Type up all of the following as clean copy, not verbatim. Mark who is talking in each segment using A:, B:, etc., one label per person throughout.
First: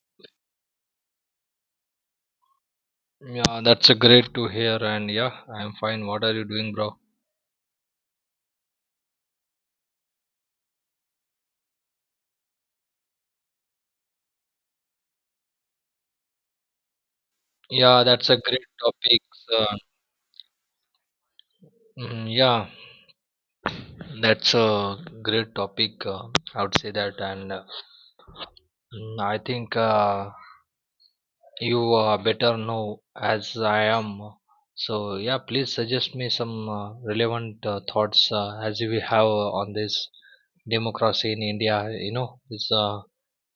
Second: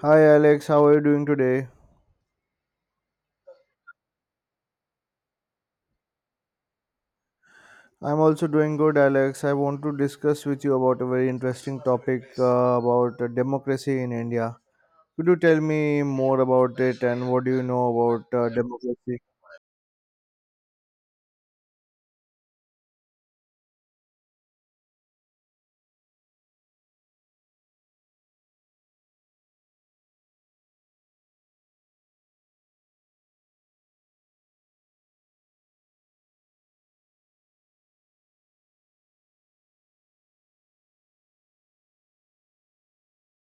A: Hi Alex, how are you doing today?
B: Yeah, that's a great to hear, and yeah, I'm fine. What are you doing, bro?
A: I'm also doing good, Alex. I want to discuss with you about a very interesting topic about democracy in India. Could you tell me more about it and what do you know
B: Yeah, that's a
A: about
B: great
A: democracy?
B: topic. Uh, yeah, that's a great topic. I would say that, and I think you better know as I am. So yeah, please suggest me some relevant thoughts as we have on this democracy in India. You know, it's uh,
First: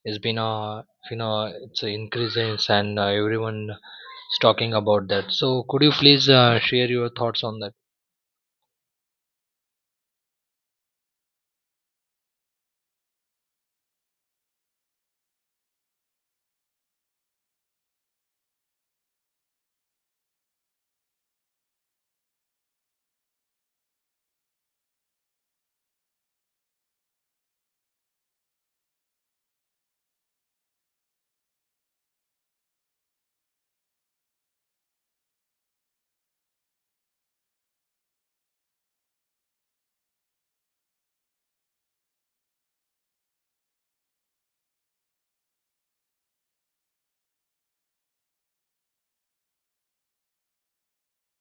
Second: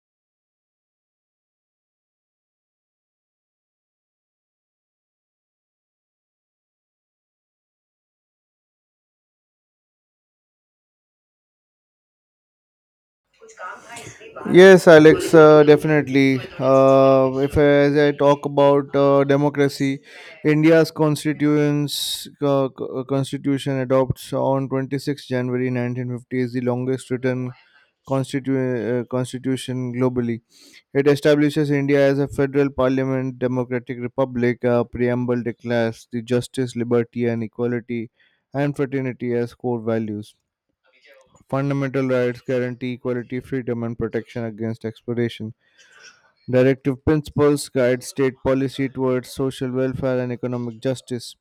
B: it's been a, it's increasing and everyone talking about that. So, could you please share your thoughts on that?
A: Yes, Alex, definitely. If I, as I talk about democracy, India's constituents, constitution adopts on 26 January 1950 is the longest written constitution globally. It establishes India as a federal parliament democratic republic. A preamble declares the justice, liberty, and equality and fraternity as core values. Fundamental rights guarantee equality, freedom, and protection against exploitation. Directive principles guide state policy towards social welfare and economic justice.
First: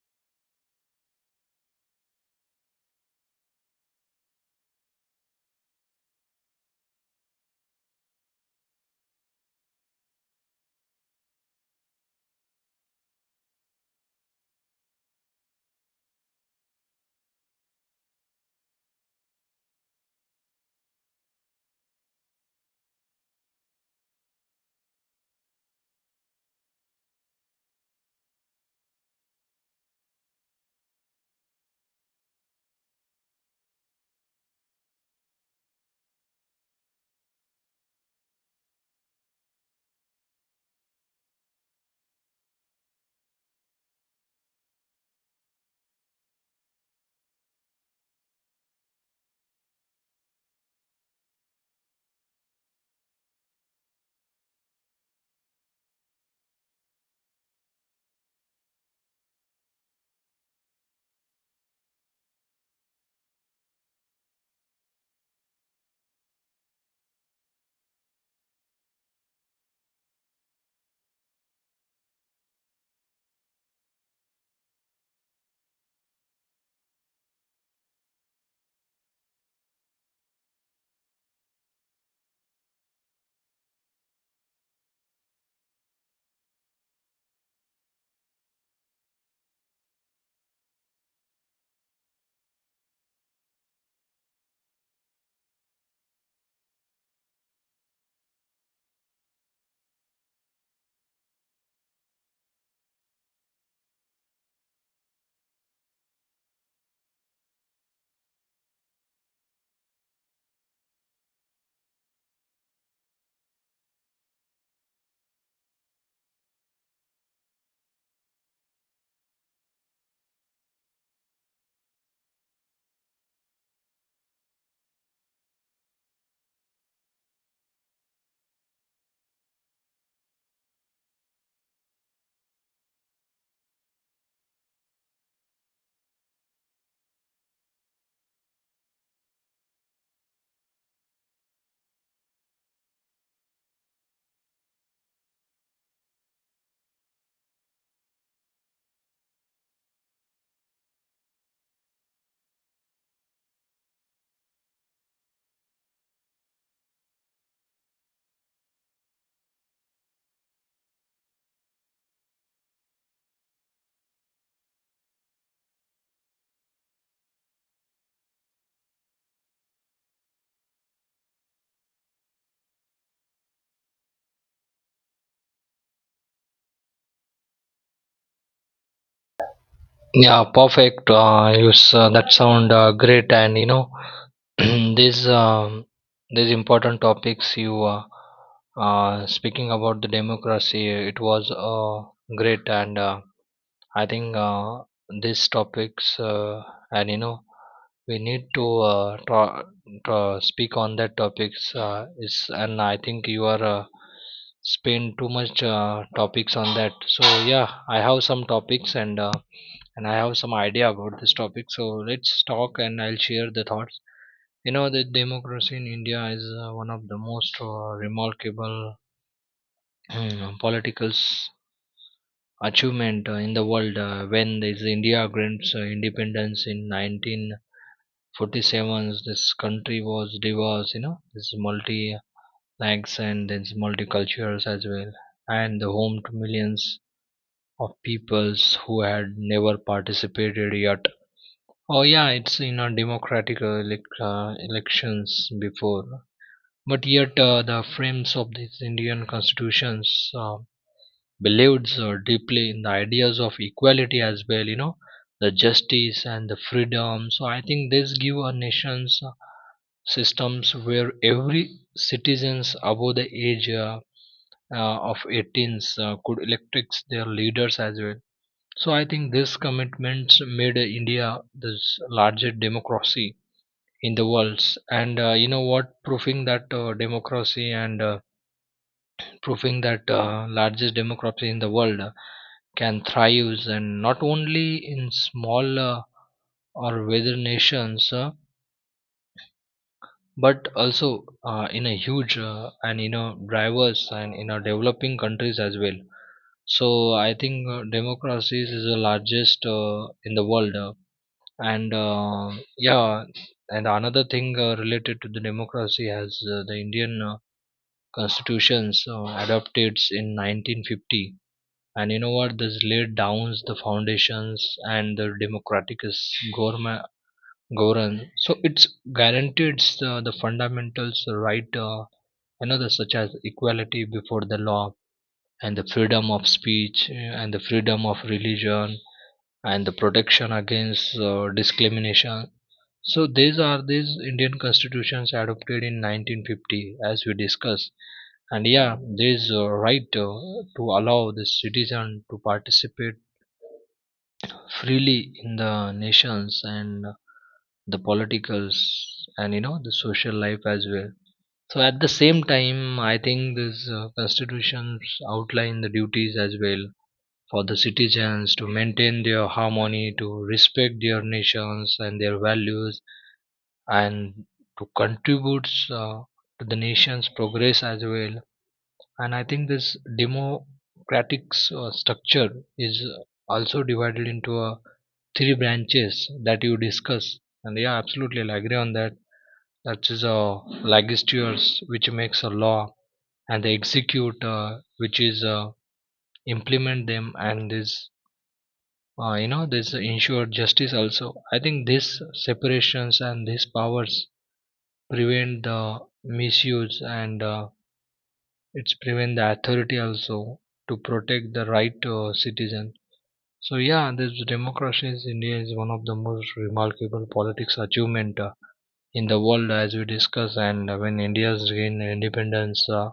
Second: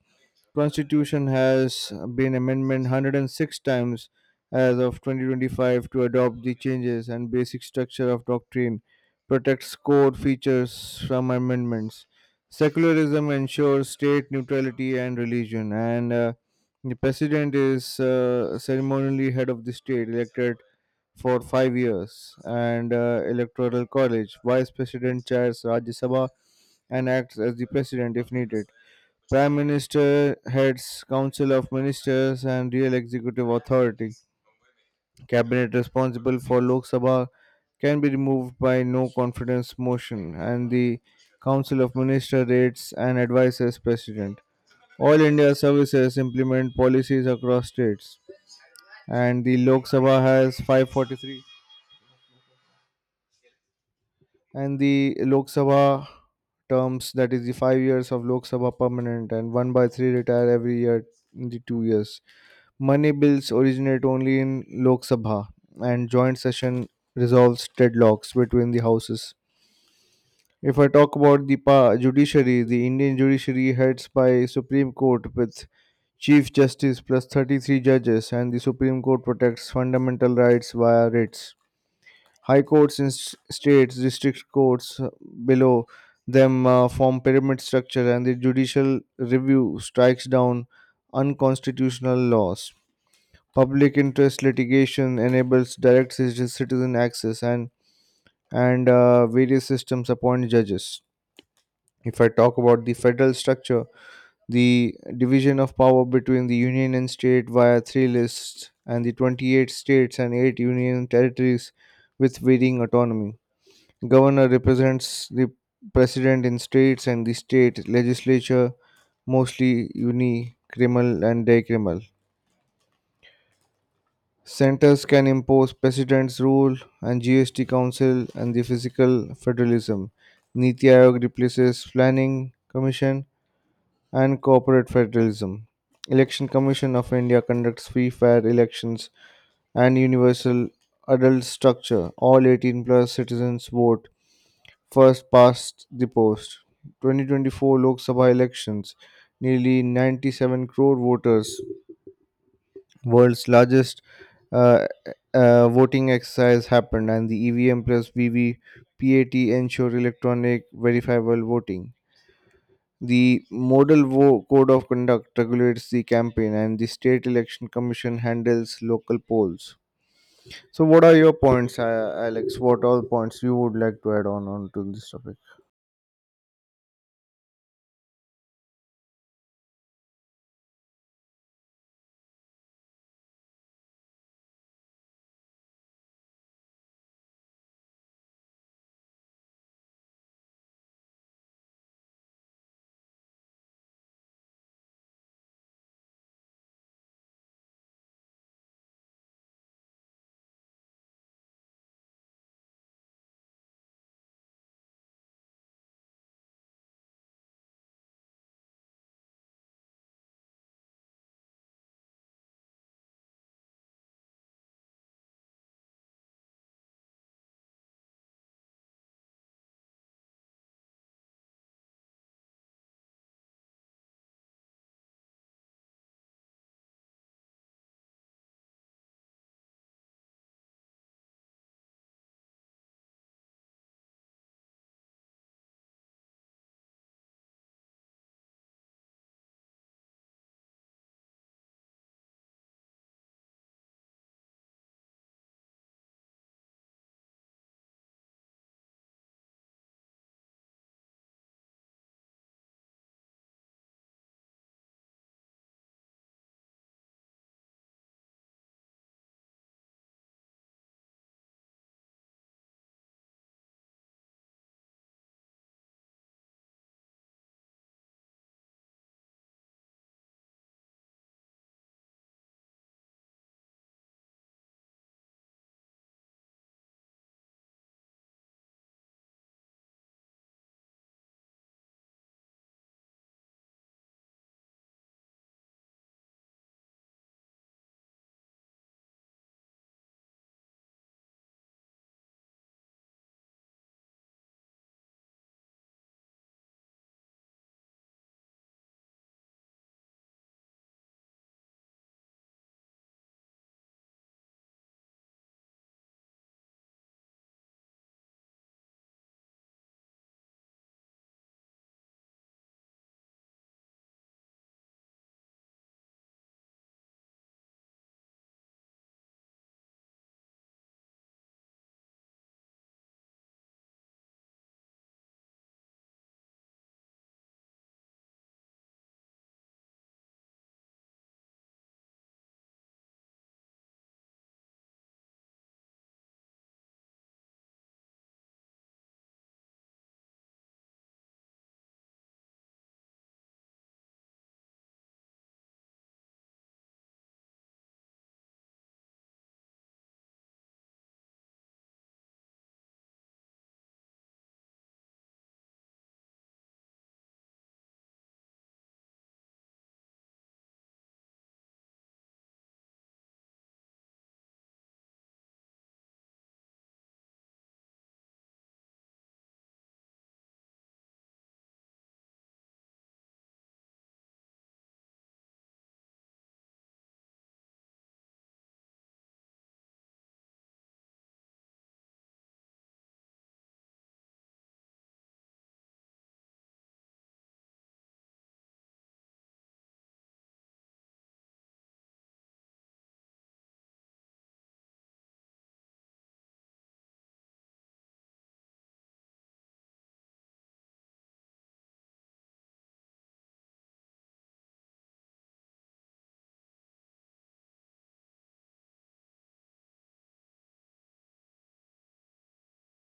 A: Constitution has been amended 106 times as of 2025 to adopt the changes, and basic structure of doctrine protects core features from amendments. Secularism ensures state neutrality and religion, and the president is ceremonially head of the state, elected for 5 years and Electoral College. Vice President chairs Rajya Sabha and acts as the President if needed. Prime Minister heads Council of Ministers and real executive authority. Cabinet responsible for Lok Sabha can be removed by no confidence motion, and the Council of Ministers rates and advises President. All India services implement policies across states, and the Lok Sabha has 543, and the Lok Sabha terms, that is the 5 years of Lok Sabha permanent and one by three retire every year in the 2 years. Money bills originate only in Lok Sabha, and joint session resolves deadlocks between the houses. If I talk about the judiciary, the Indian judiciary heads by Supreme Court with Chief Justice plus 33 judges, and the Supreme Court protects fundamental rights via writs. High courts in states, district courts below them form pyramid structure, and the judicial review strikes down unconstitutional laws. Public interest litigation enables direct citizen access, and various systems appoint judges. If I talk about the federal structure, the division of power between the union and state via three lists, and the 28 states and eight union territories with varying autonomy. Governor represents the president in states and the state legislature, mostly unicameral and bicameral. Centers can impose president's rule and GST council and the physical federalism. Niti Aayog replaces planning commission and corporate federalism. Election Commission of India conducts free fair elections and universal adult structure. All 18 plus citizens vote first past the post. 2024 Lok Sabha elections, nearly 97 crore voters, world's largest uh, voting exercise happened, and the EVM plus VVPAT ensure electronic verifiable voting. The Code of Conduct regulates the campaign, and the State Election Commission handles local polls. So, what are your points, Alex? What all points you would like to add on to this topic?
B: Yeah, perfect. That sound great, and you know these um, these important topics you speaking about the democracy. It was great and I think these topics, and you know, we need to speak on that topics. Is and I think you are spend too much topics on that. So yeah, I have some topics and I have some idea about this topic. So let's talk, and I'll share the thoughts. You know, the democracy in India is one of the most remarkable political achievement in the world when this India grants independence in 1947. This country was diverse, you know, this multi lags and this multicultures as well, and the home to millions of peoples who had never participated yet. Oh yeah, it's in a democratic elections before. But yet, the frames of these Indian constitutions believed so deeply in the ideas of equality as well, you know, the justice and the freedom. So I think this give a nations systems where every citizens above the age of 18 could elect their leaders as well. So I think this commitments made India the largest democracy in the world, and you know what, proving that democracy, and proving that largest democracy in the world can thrive, and not only in small or weather nations but also in a huge and you know diverse and in a developing countries as well. So I think democracies is the largest in the world and yeah. And another thing related to the democracy has the Indian constitutions adopted in 1950. And you know what, this laid down the foundations and the democratic is government govern. So it's guaranteed the fundamentals, the right, another, such as equality before the law and the freedom of speech, and the freedom of religion and the protection against discrimination. So these are these Indian constitutions adopted in 1950, as we discussed. And yeah, there is a right to allow the citizen to participate freely in the nations and the politicals and you know the social life as well. So at the same time, I think these constitutions outline the duties as well for the citizens to maintain their harmony, to respect their nations and their values and to contribute to the nation's progress as well. And I think this democratic structure is also divided into three branches that you discuss. And yeah, absolutely, I'll agree on that. That is legislatures, which makes a law, and the execute, which is implement them, and this, you know, this ensure justice also. I think these separations and these powers prevent the misuse, and it's prevent the authority also, to protect the right, citizen. So yeah, this democracy in India is one of the most remarkable politics achievement in the world, as we discuss. And when India's gained independence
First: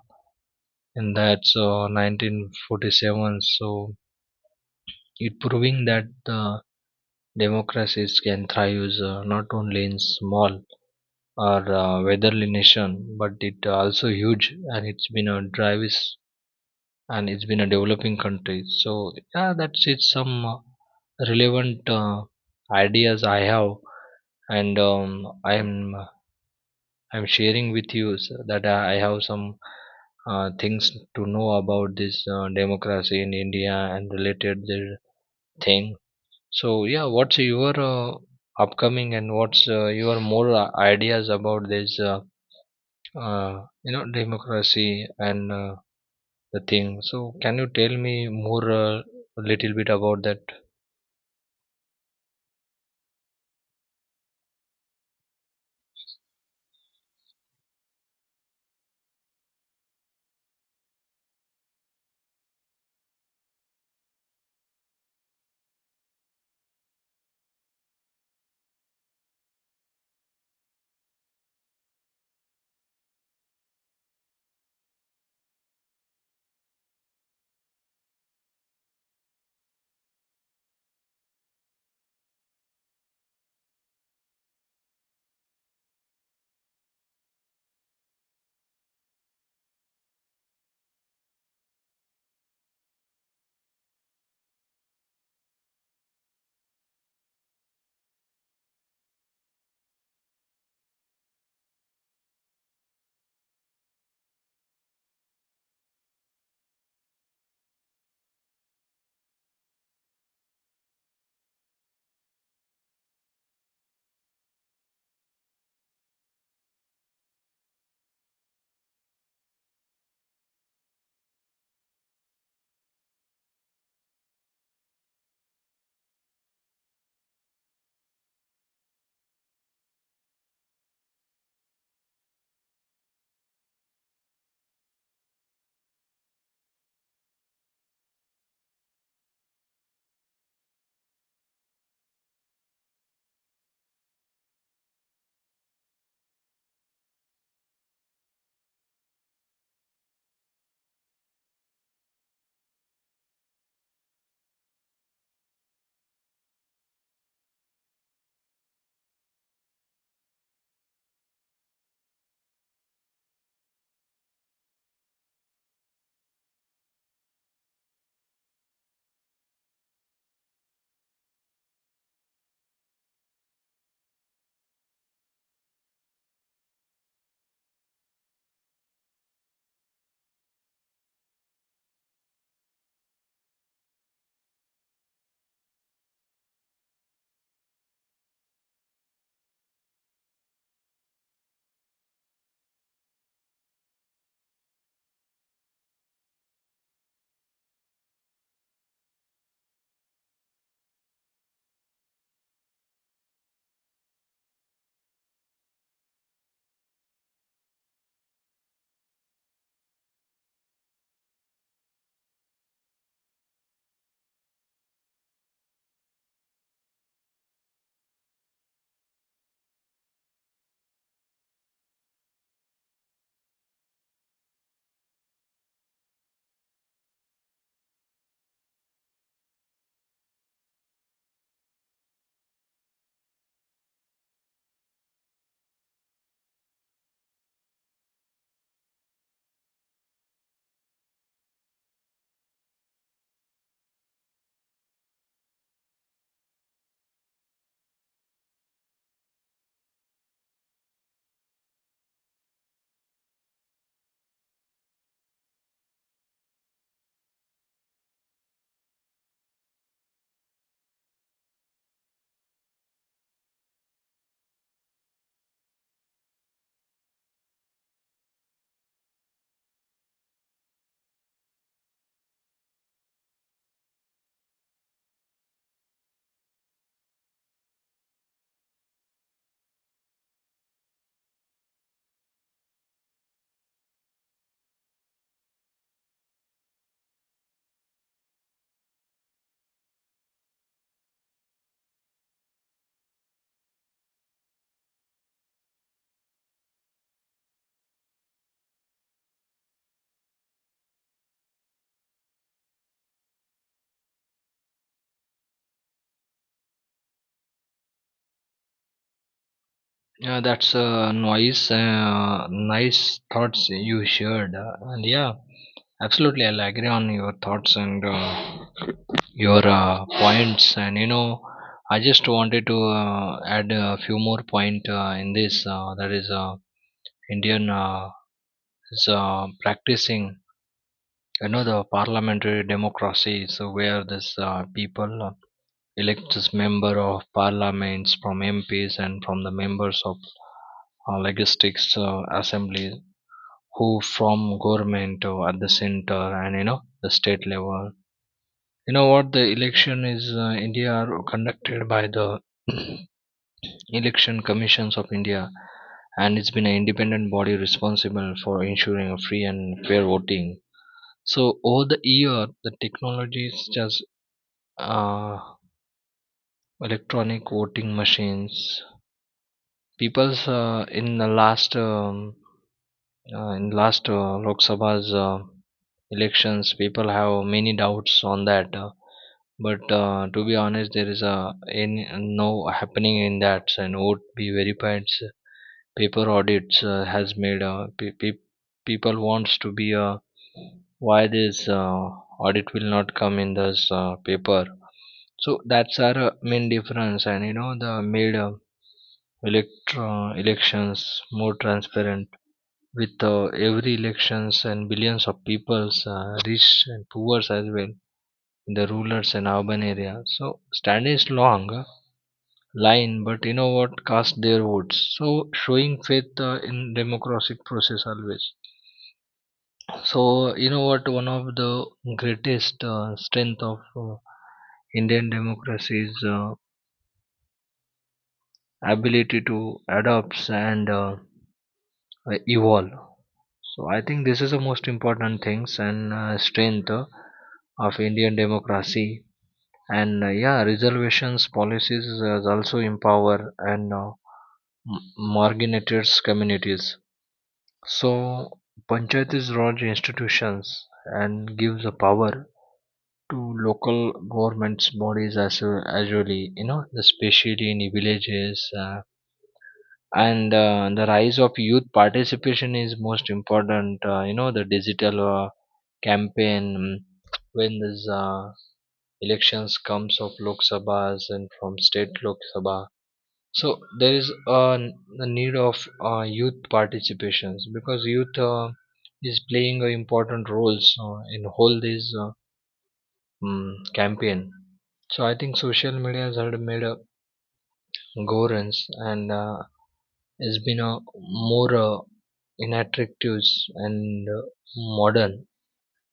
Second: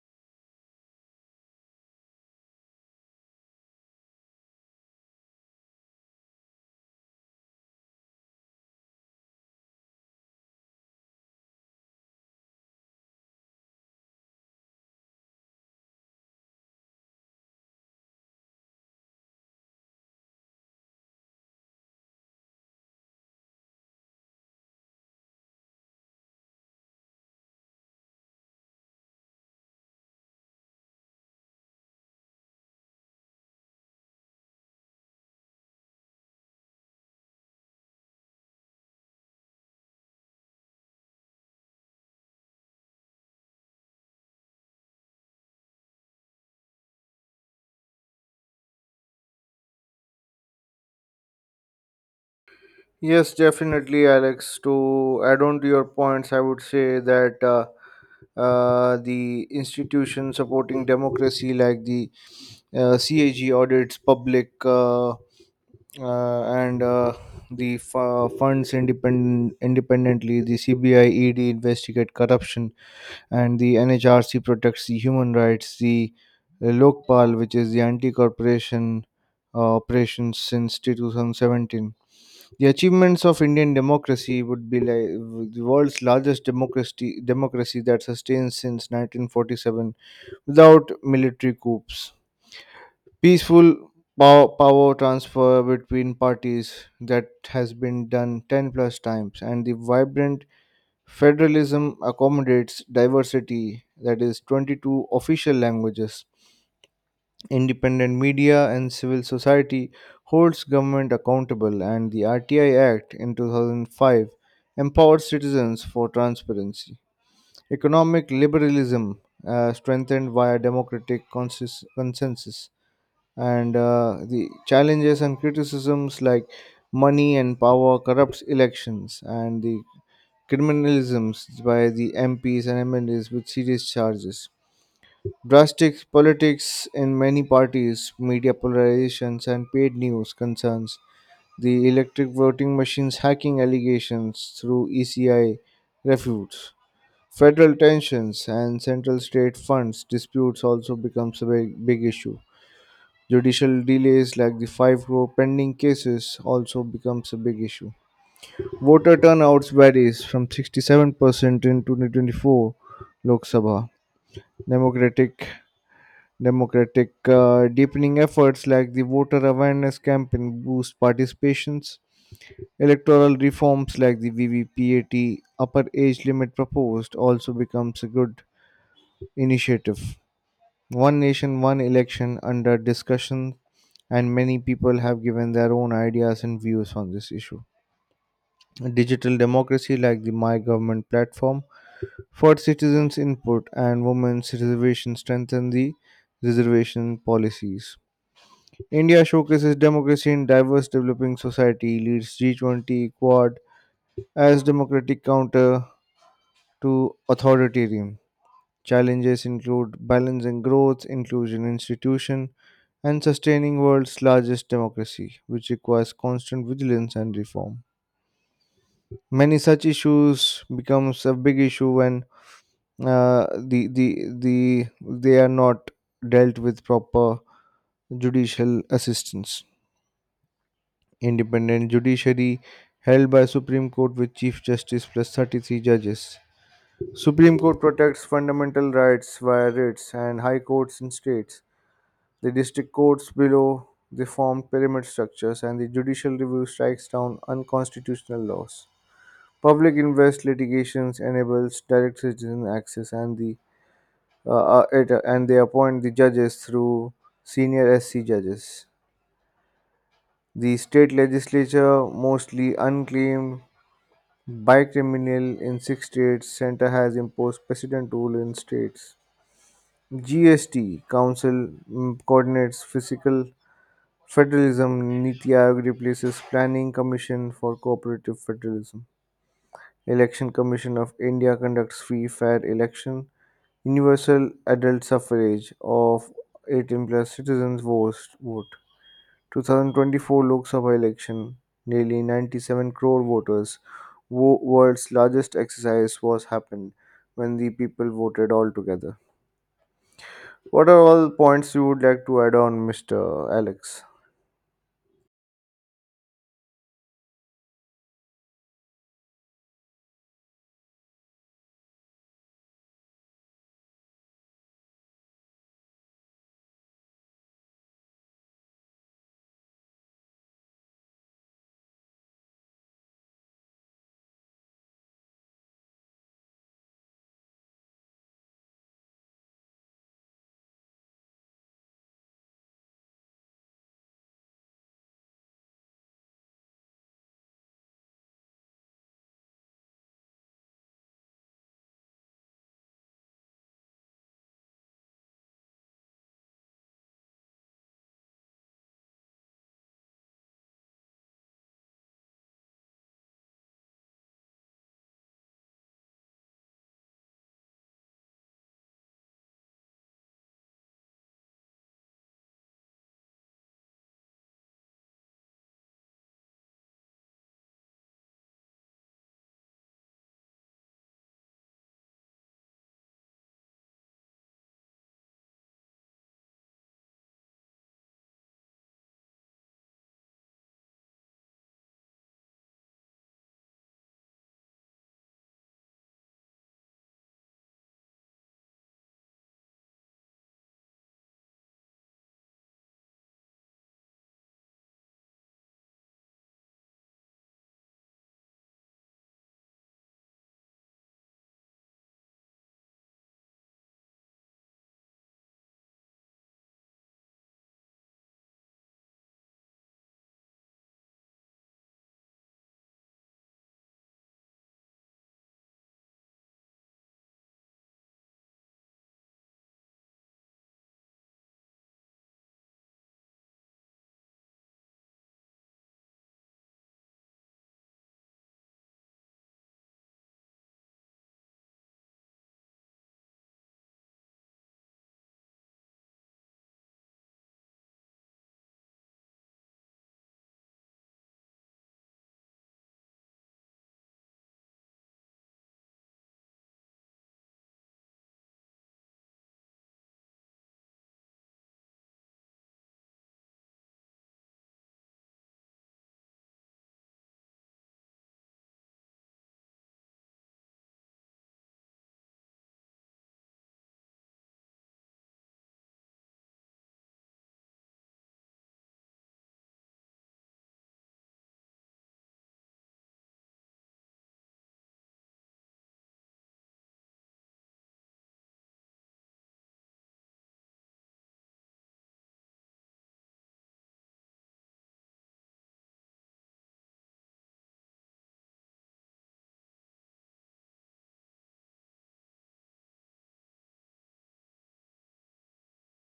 B: and that's 1947. So it proving that the democracies can thrive not only in small or weatherly nation but it also huge, and it's been a drive and it's been a developing country. So yeah, that's it. Some relevant ideas I have, and I'm I'm sharing with that I have some things to know about this democracy in India and related the thing. So yeah, what's your upcoming and what's your more ideas about this? You know, democracy and the thing. So can you tell me more, a little bit about that?
A: Yes, definitely, Alex. To add on to your points, I would say that the institution supporting democracy, like the CAG, audits public and the funds independently. The CBI ED investigate corruption, and the NHRC protects the human rights. The Lokpal, which is the anti-corporation operations since 2017. The achievements of Indian democracy would be like the world's largest democracy, democracy that sustains since 1947 without military coups. Peaceful power transfer between parties that has been done 10 plus times, and the vibrant federalism accommodates diversity, that is 22 official languages. Independent media and civil society holds government accountable, and the RTI Act in 2005 empowered citizens for transparency. Economic liberalism strengthened via democratic consensus, and the challenges and criticisms like money and power corrupts elections, and the criminalisms by the MPs and MLAs with serious charges. Drastic politics in many parties, media polarizations, and paid news concerns, the electric voting machines hacking allegations through ECI refutes, federal tensions, and central state funds disputes also becomes a big, big issue. Judicial delays like the five crore pending cases also becomes a big issue. Voter turnouts varies from 67% in 2024 Lok Sabha. Democratic, democratic deepening efforts like the voter awareness campaign boost participations. Electoral reforms like the VVPAT upper age limit proposed also becomes a good initiative. One nation, one election under discussion, and many people have given their own ideas and views on this issue. Digital democracy like the My Government platform for citizens' input and women's reservation strengthen the reservation policies. India showcases democracy in diverse developing society, leads G20 Quad as democratic counter to authoritarian. Challenges include balancing growth, inclusion institution, and sustaining world's largest democracy, which requires constant vigilance and reform. Many such issues becomes a big issue when the they are not dealt with proper judicial assistance. Independent judiciary held by Supreme Court with Chief Justice plus 33 judges. Supreme Court protects fundamental rights via writs and high courts in states. The district courts below they form pyramid structures, and the judicial review strikes down unconstitutional laws. Public invest litigations enables direct citizen access, and and they appoint the judges through senior SC judges. The state legislature, mostly unclaimed bi-criminal in six states, Centre has imposed precedent rule in states. GST Council coordinates fiscal federalism. Niti Aayog replaces Planning Commission for Cooperative Federalism. Election Commission of India conducts free, fair election. Universal adult suffrage of 18 plus citizens votes vote. 2024 Lok Sabha election, nearly 97 crore voters, world's largest exercise was happened when the people voted all together. What are all points you would like to add on, Mr. Alex?
B: Yeah, that's a nice thoughts you shared, and yeah, absolutely, I'll agree on your thoughts and your points. And you know, I just wanted to add a few more point in this. That is, Indian is practicing, you know, the parliamentary democracy. So where this people elects member of parliaments from MPs and from the members of legislative assembly who from government at the center, and you know the state level. You know what, the election is India are conducted by the election commissions of India, and it's been an independent body responsible for ensuring a free and fair voting. So over the year the technologies just uh, electronic voting machines, people's in the last Lok Sabha's elections, people have many doubts on that. But to be honest, there is a any, no happening in that. And vote be verified. Paper audits has made people wants to be, why this audit will not come in this paper. So that's our main difference, and you know the made. Elections more transparent with every elections, and billions of peoples, rich and poor as well, in the rural and urban areas. So stand is long line, but you know what, cast their votes, so showing faith in democratic process always. So you know what, one of the greatest strength of uh, Indian democracy is ability to adapt and evolve. So I think this is the most important things and strength of Indian democracy. And yeah, reservations policies also empower and marginalized communities. So panchayat is large institutions and gives the power to local governments bodies as well, usually, you know, especially in villages, and the rise of youth participation is most important. You know, the digital campaign, when these elections comes of Lok Sabhas and from state Lok Sabha. So there is a need of youth participations because youth is playing a important roles in whole this campaign. So I think social media has had made a gorance and has been a more inattractive and modern.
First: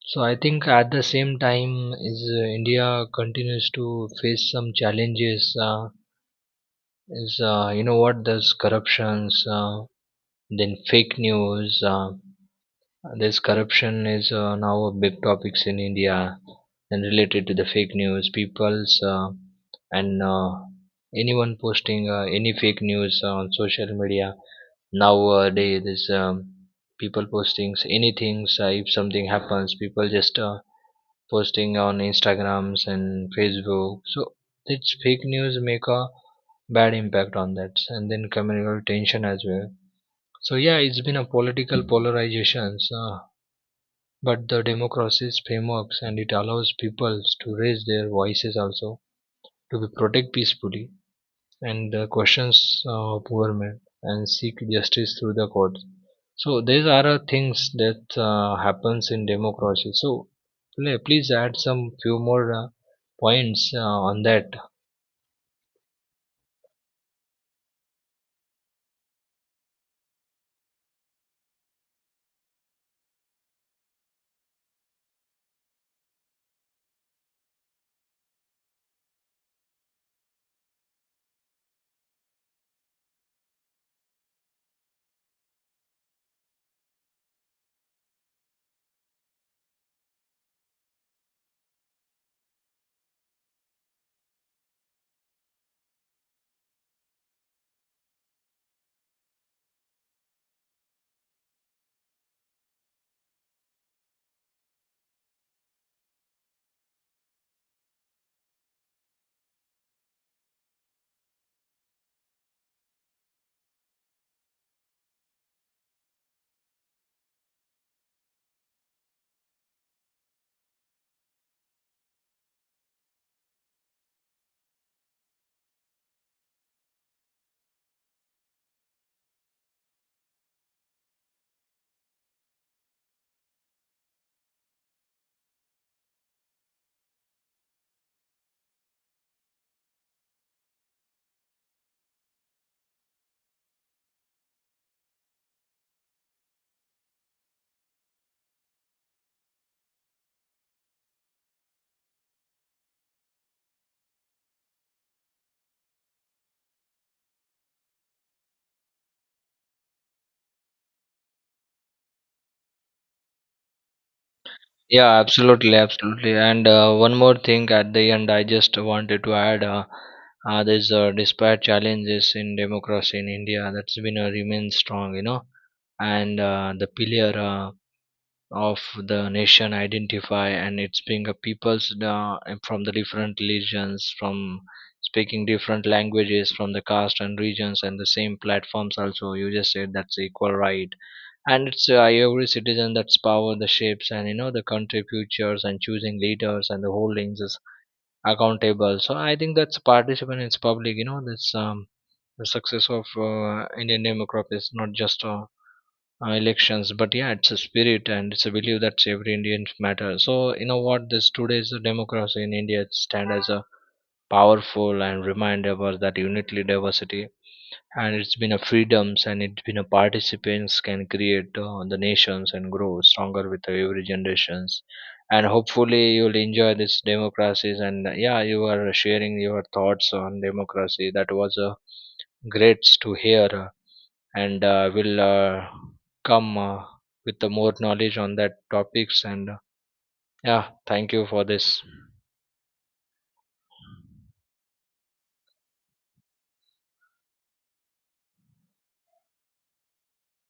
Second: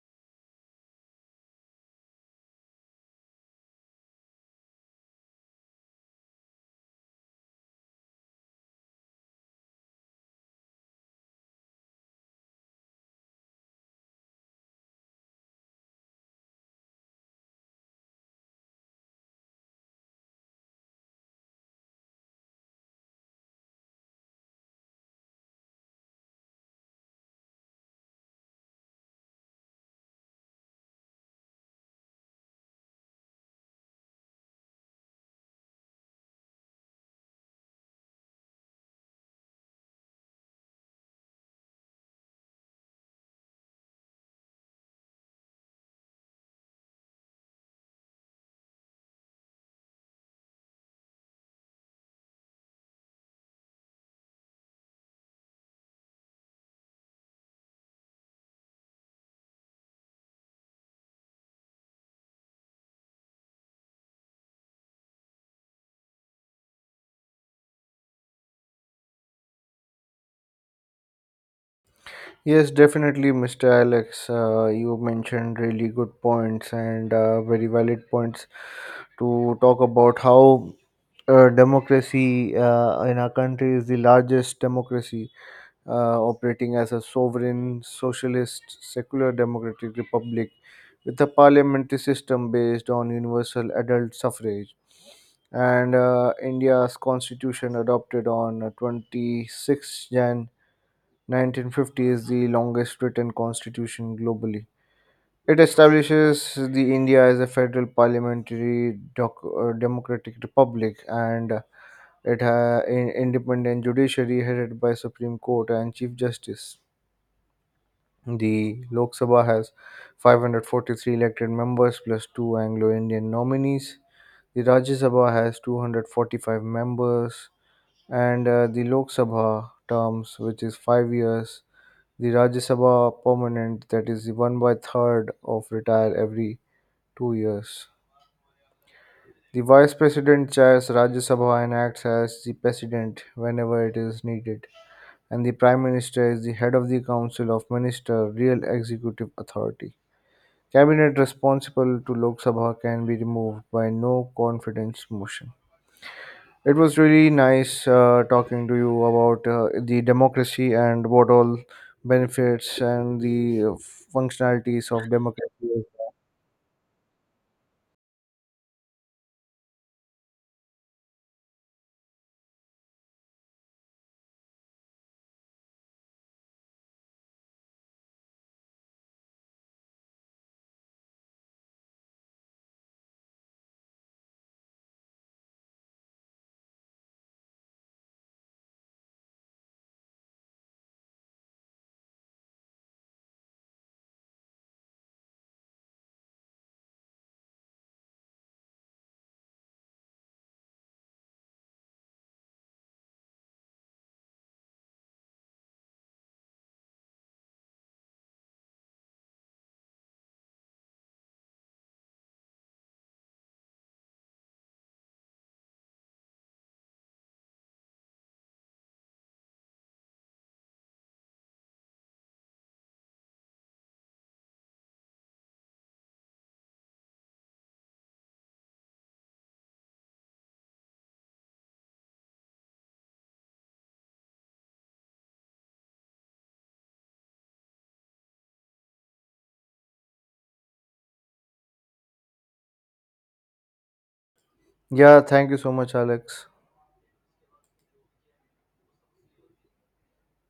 B: So I think at the same time is India continues to face some challenges, is you know what, there's corruptions, then fake news, this corruption is now a big topics in India. And related to the fake news, people's and anyone posting any fake news on social media nowadays, there's people postings anything, if something happens people just posting on Instagrams and Facebook. So it's fake news make a bad impact on that, and then communal tension as well. So yeah, it's been a political polarizations, but the democracy's frameworks and it allows people to raise their voices also, to be protect peacefully and the questions of government and seek justice through the courts. So these are things that happens in democracy. So please add some few more points on that.
A: Yes, definitely, Mr. Alex. You mentioned really good points and very valid points to talk about how democracy in our country is the largest democracy operating as a sovereign, socialist, secular democratic republic with a parliamentary system based on universal adult suffrage. And India's constitution, adopted on 26th Jan 1950, is the longest written constitution globally. It establishes the India as a federal parliamentary democratic republic, and it has an independent judiciary headed by Supreme Court and Chief Justice. The Lok Sabha has 543 elected members plus two Anglo Indian nominees. The Rajya Sabha has 245 members, and the Lok Sabha terms, which is 5 years. The Rajya Sabha permanent, that is the one by third of retire every 2 years. The Vice President chairs Rajya Sabha and acts as the President whenever it is needed, and the Prime Minister is the head of the Council of Minister, real executive authority. Cabinet responsible to Lok Sabha can be removed by no confidence motion. It was really nice talking to you about the democracy and what all benefits and the functionalities of
B: Yeah, absolutely,
A: democracy.
B: absolutely. And one more thing at the end, I just wanted to add there's, despite challenges in democracy in India, that's been, remains strong, you know, and the pillar of the nation identify, and it's being a peoples from the different religions, from speaking different languages, from the caste and regions, and the same platforms also you just said that's equal right. And it's every citizen that's power the shapes, and you know the country futures and choosing leaders and the holdings is accountable. So I think that's participant is public, you know, that's the success of Indian democracy is not just elections, but yeah, it's a spirit and it's a belief that every Indian matters. So you know what, this today's democracy in India stand as a powerful and reminder about that unity diversity, and it's been a freedoms and it's been a participants can create the nations and grow stronger with every generations. And hopefully you'll enjoy this democracies, and yeah, you are sharing your thoughts on democracy. That was a great to hear, and will come with the more knowledge on that topics, and yeah, thank you for this.
A: Yeah, thank you so much, Alex.